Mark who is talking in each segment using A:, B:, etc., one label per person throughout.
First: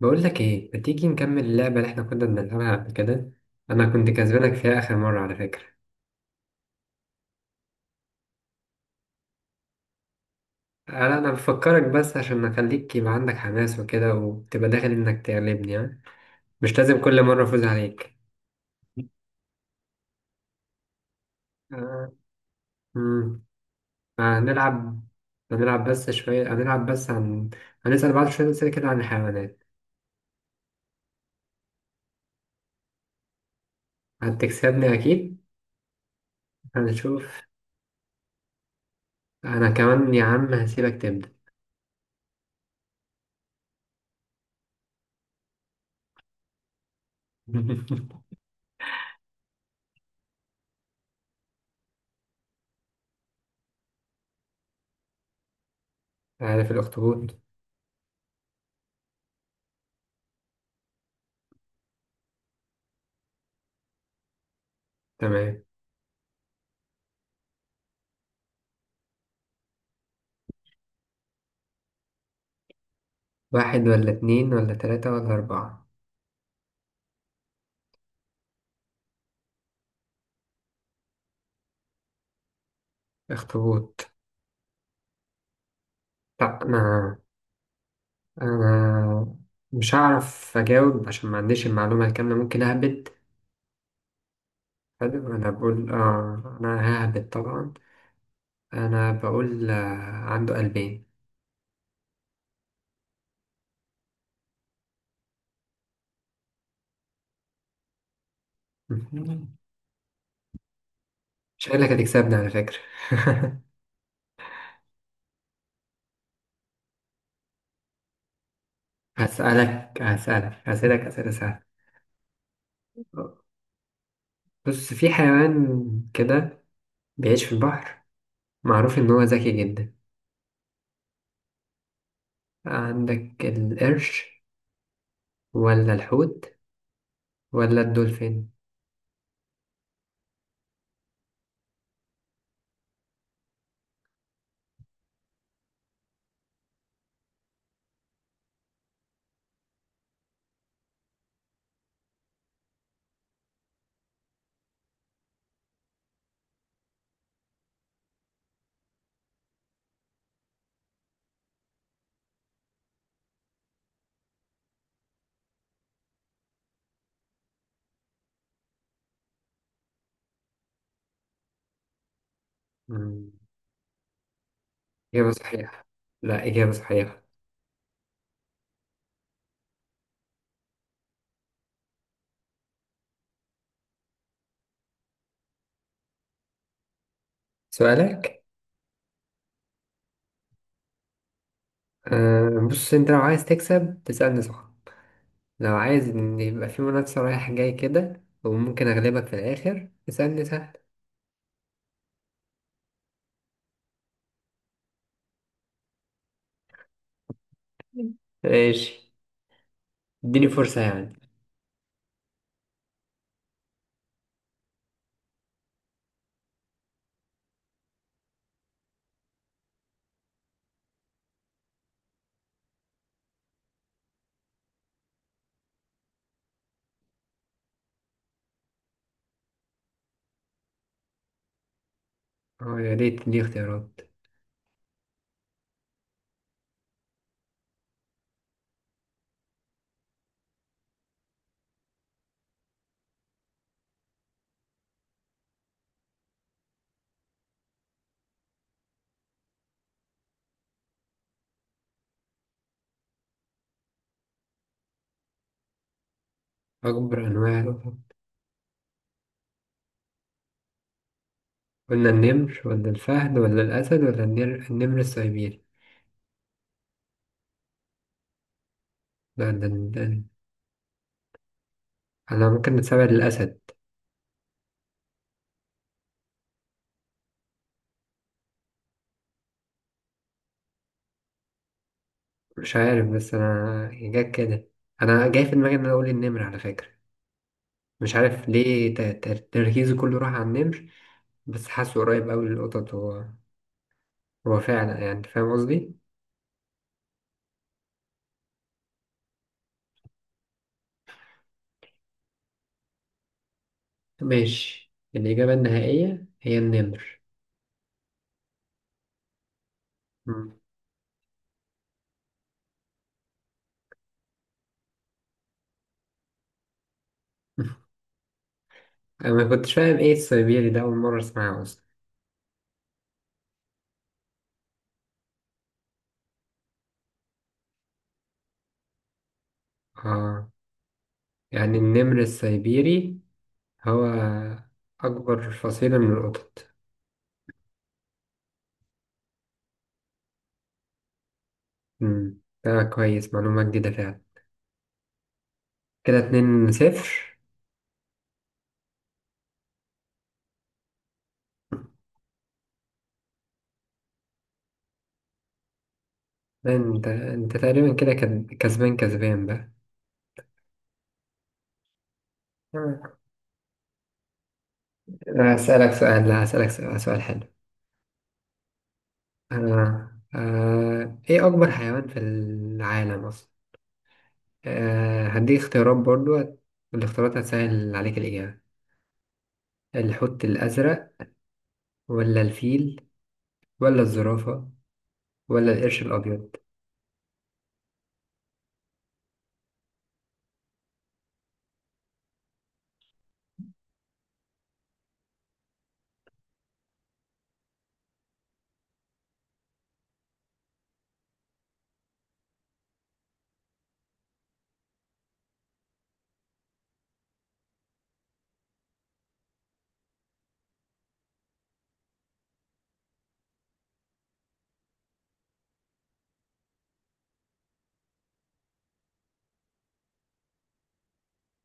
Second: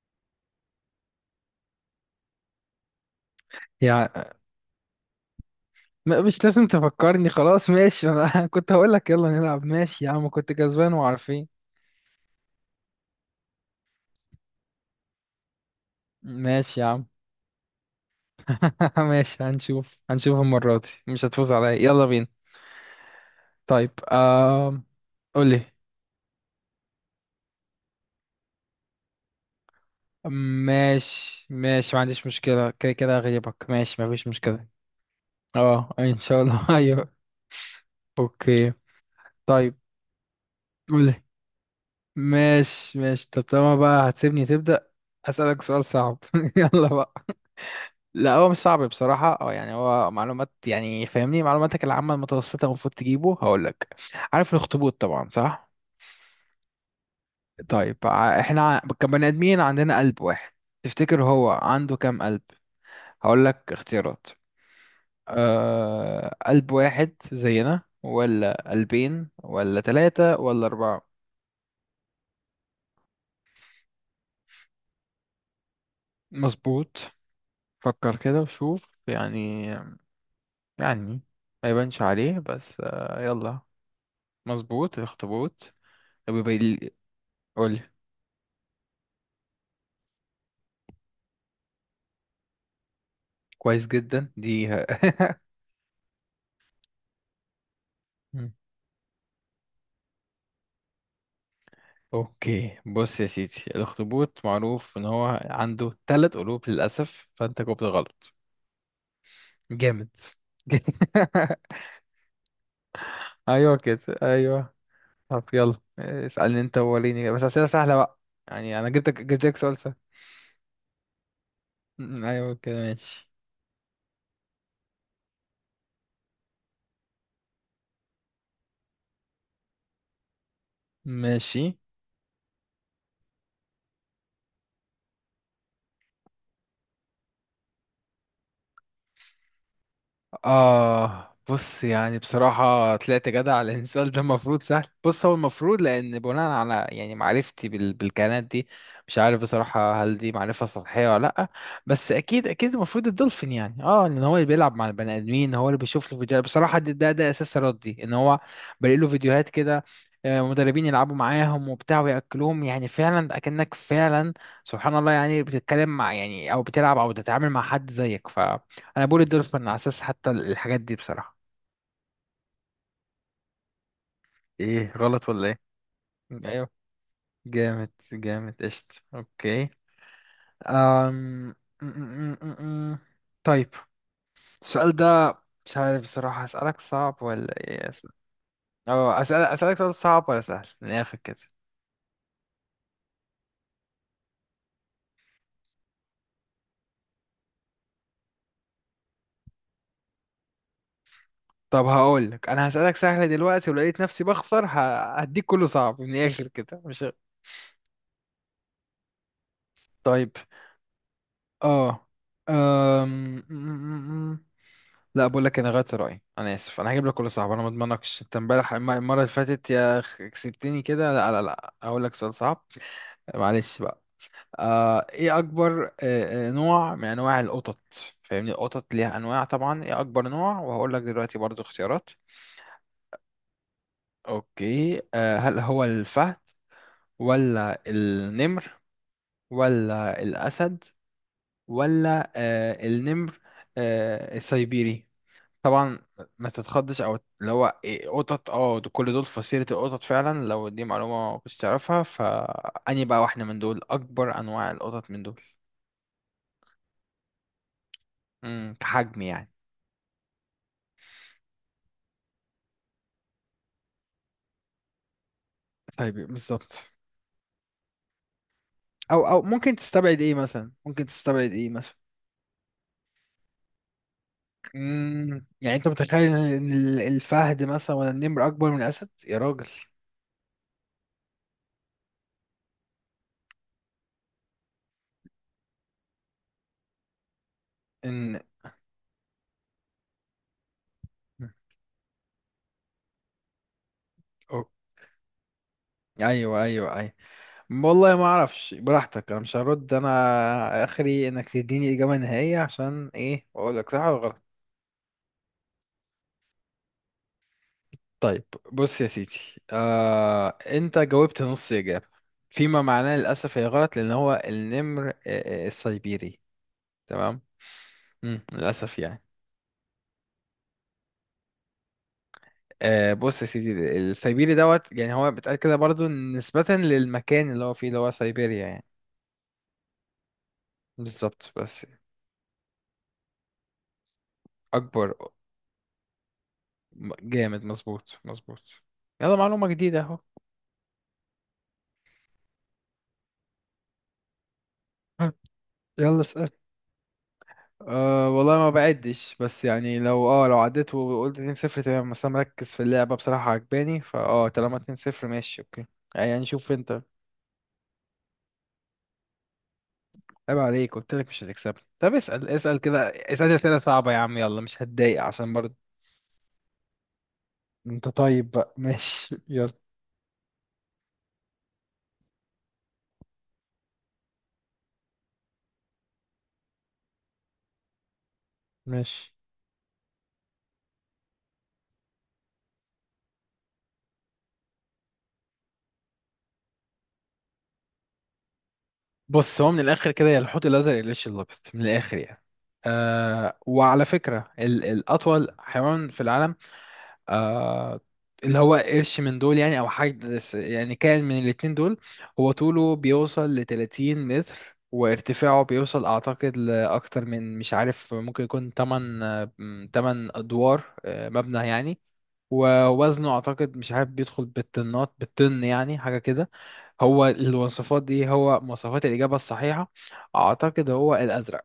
A: بقول لك ايه؟ ما تيجي نكمل اللعبه اللي احنا كنا بنلعبها قبل كده. انا كنت
B: يعني
A: كسبانك فيها اخر مره على فكره.
B: مش لازم تفكرني. خلاص ماشي انا كنت هقول لك يلا نلعب. ماشي يا عم كنت كسبان
A: انا
B: وعارفين.
A: بفكرك بس عشان اخليك يبقى عندك حماس وكده وتبقى داخل انك تغلبني ها. مش
B: ماشي يا
A: لازم
B: عم.
A: كل مره افوز عليك.
B: ماشي، هنشوف هنشوف المرة دي مش هتفوز عليا، يلا
A: آه.
B: بينا.
A: مم.
B: طيب
A: هنلعب.
B: قولي.
A: هنلعب بس شويه. هنلعب بس عن هنسال بعض شويه اسئله كده عن الحيوانات.
B: ماشي ماشي، ما عنديش مشكلة، كده كده هغلبك، ماشي ما فيش مشكلة.
A: هتكسبني اكيد.
B: اه ان شاء الله ايوه.
A: هنشوف.
B: اوكي.
A: انا
B: طيب.
A: كمان يا عم هسيبك
B: قولي.
A: تبدا.
B: ماشي ماشي، طب طالما بقى هتسيبني تبدأ أسألك سؤال صعب يلا بقى. لا هو مش صعب بصراحة، اه يعني هو معلومات، يعني فاهمني معلوماتك العامة المتوسطة المفروض تجيبه. هقولك. عارف الأخطبوط طبعا صح؟
A: عارف الاخطبوط.
B: طيب، احنا كبني آدمين عندنا قلب واحد. تفتكر هو عنده كام قلب؟ هقولك اختيارات.
A: تمام.
B: أه، قلب واحد زينا، ولا قلبين، ولا ثلاثة، ولا أربعة؟
A: واحد ولا اتنين ولا تلاتة ولا أربعة.
B: مظبوط. فكر كده وشوف يعني. يعني ما يبانش عليه بس آه، يلا.
A: اخطبوط.
B: مظبوط، الأخطبوط. طب
A: لا،
B: يبقى-
A: انا
B: قولي.
A: انا مش هعرف اجاوب عشان ما عنديش المعلومه الكامله، ممكن اهبد.
B: كويس جدا دي
A: حلو، انا بقول اه، انا ههبد طبعا.
B: مم.
A: انا بقول آه، عنده قلبين.
B: اوكي، بص يا سيدي، الاخطبوط معروف ان هو عنده ثلاث قلوب، للاسف فانت جاوبت غلط. جامد.
A: شكلك هتكسبني على فكره.
B: ايوه كده ايوه. طب يلا اسالني انت، وريني بس اسئله سهله بقى. يعني انا جبتك جبت لك سؤال سهل.
A: هسألك أسئلة سهلة.
B: مم، ايوه كده ماشي.
A: بص، في حيوان كده بيعيش في البحر، معروف إن هو ذكي جدا.
B: ماشي.
A: عندك القرش ولا الحوت ولا الدولفين؟
B: آه، بص، يعني بصراحة طلعت جدع، لأن السؤال ده المفروض سهل. بص هو المفروض، لأن بناء على يعني معرفتي بالكائنات دي، مش عارف بصراحة هل دي معرفة سطحية ولا لأ. بس أكيد أكيد المفروض الدولفين، يعني اه إن هو اللي بيلعب مع البني آدمين، هو اللي بيشوف له فيديوهات بصراحة. ده أساس ردي، إن هو بلاقي له فيديوهات كده. آه، مدربين يلعبوا معاهم وبتاع ويأكلوهم، يعني فعلا أكنك فعلا سبحان الله يعني بتتكلم مع، يعني، أو بتلعب أو بتتعامل مع حد زيك. ف انا بقول الدولفين على اساس حتى الحاجات دي بصراحة.
A: مم،
B: ايه غلط
A: إجابة
B: ولا ايه؟
A: صحيحة. لا،
B: ايوه.
A: إجابة صحيحة.
B: جامد جامد قشط، اوكي. أم... م- م- م- م- م. طيب، السؤال ده. مش عارف بصراحة اسألك صعب ولا ايه،
A: سؤالك.
B: اه اسأل، اسألك سؤال صعب ولا سهل من الاخر كده؟
A: آه، بص، أنت لو عايز تكسب تسألني صح، لو عايز إن يبقى في منافسة رايح جاي كده وممكن أغلبك في الآخر تسألني سهل.
B: طب هقول لك، انا هسألك سهل دلوقتي ولقيت نفسي بخسر، هديك كله صعب من الاخر كده، مش؟
A: ماشي.
B: طيب.
A: اديني فرصة يعني.
B: اه. أم... م- م- م. لا بقول لك انا غيرت رايي، انا اسف، انا هجيب لك كل صعب. انا ما اضمنكش، انت امبارح المره اللي فاتت يا أخ كسبتني كده، لا لا لا، هقول لك سؤال صعب. معلش بقى. آه، ايه اكبر آه، آه، نوع من انواع القطط؟ فاهمني، القطط ليها انواع طبعا. ايه اكبر نوع؟ وهقول لك دلوقتي برضو اختيارات.
A: اه، يا ريت تديني اختيارات.
B: اوكي، آه، هل هو الفهد، ولا النمر، ولا الاسد، ولا آه النمر، آه السيبيري طبعا؟ ما تتخضش، او اللي هو إيه، قطط اه كل دول في فصيلة القطط فعلا، لو دي معلومة ما كنتش تعرفها، فأني بقى واحدة من دول، أكبر أنواع القطط من دول.
A: أكبر أنواع القطط؟
B: امم، كحجم يعني.
A: قلنا النمر ولا الفهد ولا الأسد ولا النمر، النمر السيبيري.
B: طيب. بالظبط. أو أو
A: لا،
B: ممكن تستبعد إيه مثلا، ممكن تستبعد إيه مثلا؟
A: أنا ممكن نتسابق للأسد.
B: امم، يعني أنت متخيل إن الفهد مثلا ولا النمر أكبر من الأسد يا راجل؟
A: مش عارف بس أنا جت كده. أنا جاي في دماغي إن أنا أقول النمر على فكرة. مش
B: إن.
A: عارف ليه، تركيزي كله راح على النمر. بس حاسه قريب أوي للقطط هو. هو
B: أو-
A: فعلا، يعني أنت فاهم قصدي؟
B: أيوه أيوه أيوه. والله ما اعرفش، براحتك، انا مش هرد، انا اخري انك تديني اجابة نهائية، عشان ايه، واقول لك صح ولا غلط.
A: ماشي، الإجابة النهائية هي النمر.
B: طيب، بص يا سيدي. آه،
A: مم.
B: انت جاوبت نص اجابة، فيما معناه للاسف هي غلط، لان هو النمر آه، آه، السيبيري. تمام. مم. للاسف يعني.
A: أنا ما كنتش فاهم إيه السيبيري ده، أول مرة أسمعه أصلا.
B: آه، بص يا سيدي، السيبيري دوت يعني هو بيتقال كده برضو نسبة للمكان اللي هو فيه، اللي هو سيبيريا يعني.
A: آه.
B: بالظبط،
A: يعني
B: بس.
A: النمر السيبيري هو
B: اكبر.
A: أكبر فصيلة من القطط.
B: جامد، مظبوط مظبوط. يلا، معلومة جديدة اهو.
A: مم. ده كويس، معلومة جديدة فعلا. كده
B: يلا اسأل.
A: 2-0.
B: أه والله ما بعدش، بس يعني لو اه لو عديت وقلت 2-0 تمام، بس انا مركز في اللعبة بصراحة عجباني، فاه، طالما 2-0 ماشي اوكي. يعني شوف
A: لا،
B: انت.
A: أنت تقريبا كده كسبان كسبان بقى.
B: عيب عليك، قلت لك مش هتكسبني، طب اسأل اسأل كده، اسأل أسئلة صعبة يا عم، يلا، مش هتضايق عشان
A: أنا
B: برضه.
A: هسألك سؤال، لا، هسألك سؤال سؤال حلو.
B: انت طيب بقى ماشي يلا.
A: ايه اكبر حيوان في العالم اصلا؟ هديك اختيارات برضو، والاختيارات هتسهل عليك الاجابة.
B: ماشي.
A: الحوت الازرق ولا الفيل ولا الزرافة ولا القرش الابيض؟
B: بص، هو من الاخر كده يا الحوت الازرق يا الليش الابيض، من الاخر يعني. أه، وعلى فكرة الاطول حيوان في العالم، آه، اللي هو قرش من دول يعني، او حاجة يعني كائن من الاتنين دول. هو طوله بيوصل ل 30 متر، وارتفاعه بيوصل اعتقد لاكتر من، مش عارف، ممكن يكون 8، 8 ادوار آه، مبنى يعني. ووزنه اعتقد مش عارف، بيدخل بالطنات بالطن يعني، حاجة كده. هو الوصفات دي، هو مواصفات الإجابة الصحيحة. أعتقد هو الأزرق،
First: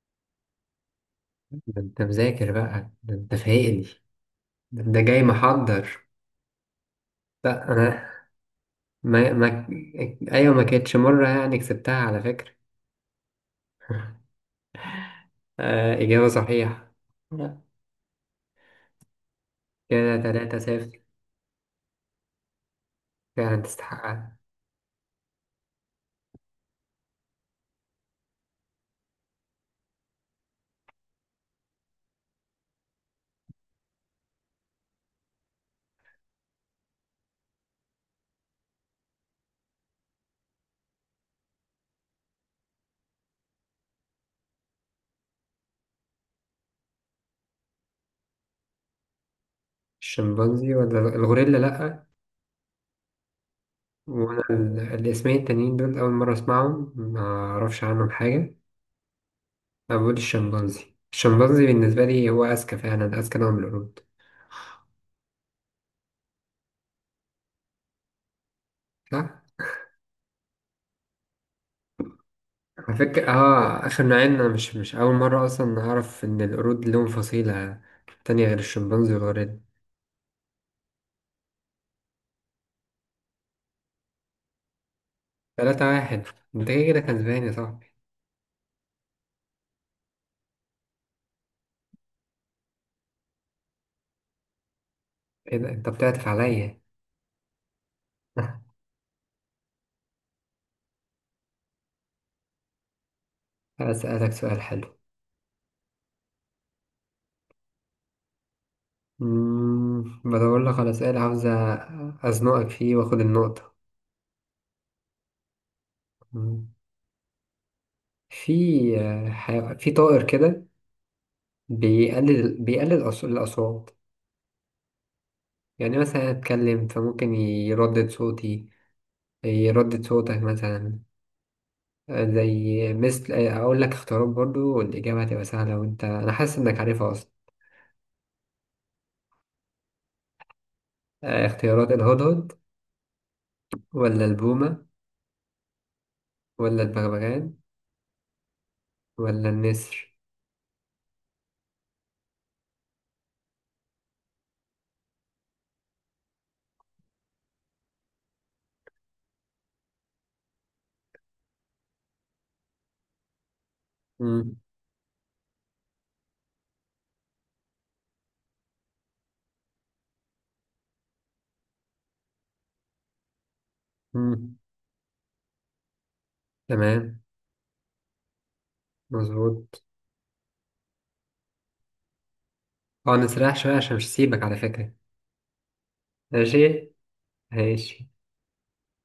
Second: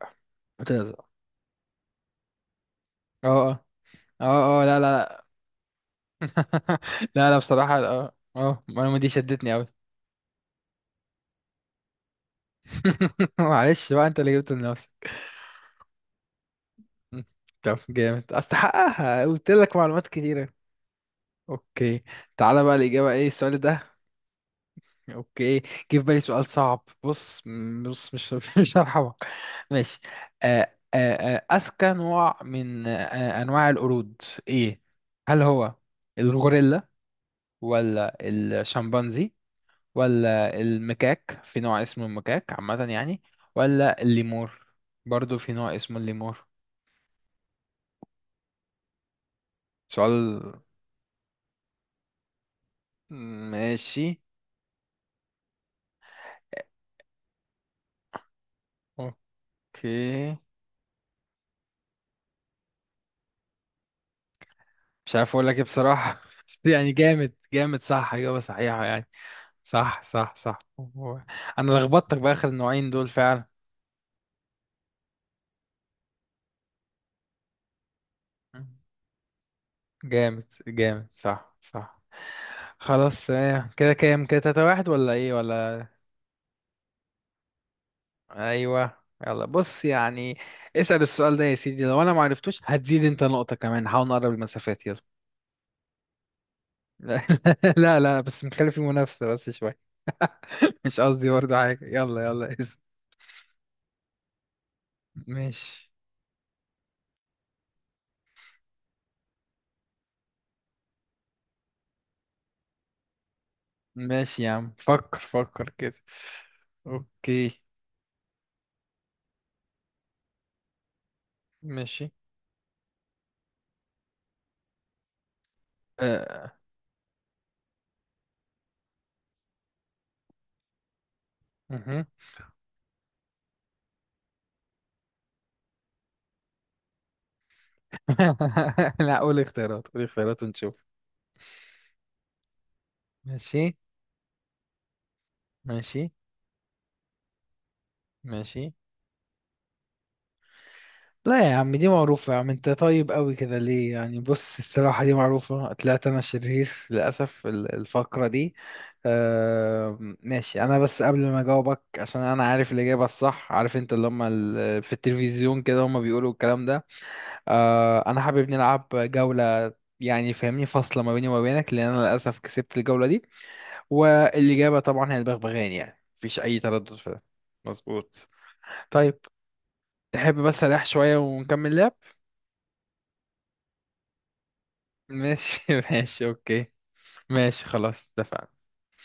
B: الأزرق.
A: ده انت مذاكر بقى، ده
B: اه
A: انت
B: اه.
A: فايقني.
B: اه اه لا
A: ده انت جاي
B: لا.
A: محضر.
B: لا لا،
A: لا
B: بصراحة
A: انا
B: اه اه المعلومة دي
A: ما،
B: شدتني
A: ما،
B: أوي.
A: ايوه ما كانتش مرة يعني كسبتها على فكرة.
B: معلش بقى أنت اللي جبته لنفسك.
A: آه، اجابة صحيحة.
B: م.
A: لا.
B: طب جامد، أستحقها، قلت لك معلومات
A: كده
B: كتيرة.
A: 3-0.
B: أوكي. تعالى بقى، الإجابة إيه السؤال
A: فعلا
B: ده؟
A: تستحقها.
B: أوكي، جه في بالي سؤال صعب. بص بص مش مش هرحمك. ماشي. آه، آه، آه، أذكى نوع من آه، آه، أنواع القرود، إيه؟ هل هو الغوريلا، ولا الشمبانزي، ولا المكاك، في نوع اسمه المكاك عامة يعني، ولا الليمور، برضو في نوع اسمه الليمور. سؤال.
A: الشمبانزي ولا الغوريلا؟ لأ.
B: ماشي.
A: وانا الاسمين التانيين دول اول مره اسمعهم، ما اعرفش عنهم حاجه. أنا بقول
B: اوكي.
A: الشمبانزي، الشمبانزي بالنسبه لي هو اذكى، فعلا اذكى نوع من القرود.
B: مش عارف اقول لك ايه بصراحة بس يعني جامد جامد، صح اجابة صحيحة يعني.
A: صح.
B: صح صح صح. هو- انا لخبطتك باخر النوعين
A: على
B: دول
A: فكره،
B: فعلا.
A: اخر نوعين انا مش اول مره اصلا اعرف ان القرود لهم فصيله تانية غير الشمبانزي والغوريلا.
B: جامد جامد صح صح. خلاص، آه، كده كام، كده تلاتة واحد ولا ايه ولا؟
A: 3-1. انت كده كده كسبان يا صاحبي.
B: ايوه. يلا بص يعني، اسأل السؤال ده يا سيدي، لو انا ما عرفتوش هتزيد انت نقطة كمان، نحاول نقرب المسافات يلا.
A: ايه ده، انت بتعطف عليا.
B: لا. لا لا، بس متخلي في منافسة بس شوية. مش قصدي برضه حاجة، يلا يلا اسأل.
A: اسالك سؤال حلو.
B: ماشي.
A: بدور لك على سؤال عاوز ازنقك فيه واخد النقطه.
B: ماشي يا عم، فكر فكر كده. اوكي.
A: في في طائر كده
B: ماشي.
A: بيقلل الأصوات، يعني مثلا
B: أه.
A: أتكلم فممكن يردد صوتي، يردد صوتك مثلا.
B: مهم.
A: آه، زي مثل، أقول لك اختيارات برضو والإجابة هتبقى سهلة وأنت، أنا حاسس إنك عارفها أصلا.
B: لا قول اختيارات، قول اختيارات ونشوف.
A: آه، اختيارات: الهدهد
B: ماشي.
A: ولا البومة
B: ماشي.
A: ولا البغبغان
B: ماشي.
A: ولا النسر؟
B: لا يا عم دي معروفة يا عم، انت طيب قوي كده ليه يعني؟ بص الصراحة دي معروفة، طلعت انا شرير للأسف الفقرة دي. آه ماشي. انا بس قبل ما اجاوبك، عشان انا عارف الإجابة الصح، عارف انت اللي هم
A: مم.
B: في التلفزيون كده هم بيقولوا الكلام ده. آه انا حابب نلعب جولة، يعني فاهمني، فاصلة ما بيني وما بينك، لأن أنا للأسف كسبت الجولة دي.
A: مم.
B: والإجابة طبعا هي البغبغان، يعني مفيش أي تردد في
A: تمام.
B: ده. مظبوط. طيب.
A: مظبوط.
B: تحب بس أريح شوية ونكمل لعب؟
A: اه، نسرح شوية عشان مش هسيبك على فكرة.
B: ماشي ماشي اوكي.
A: ماشي
B: ماشي خلاص
A: ماشي.
B: اتفقنا.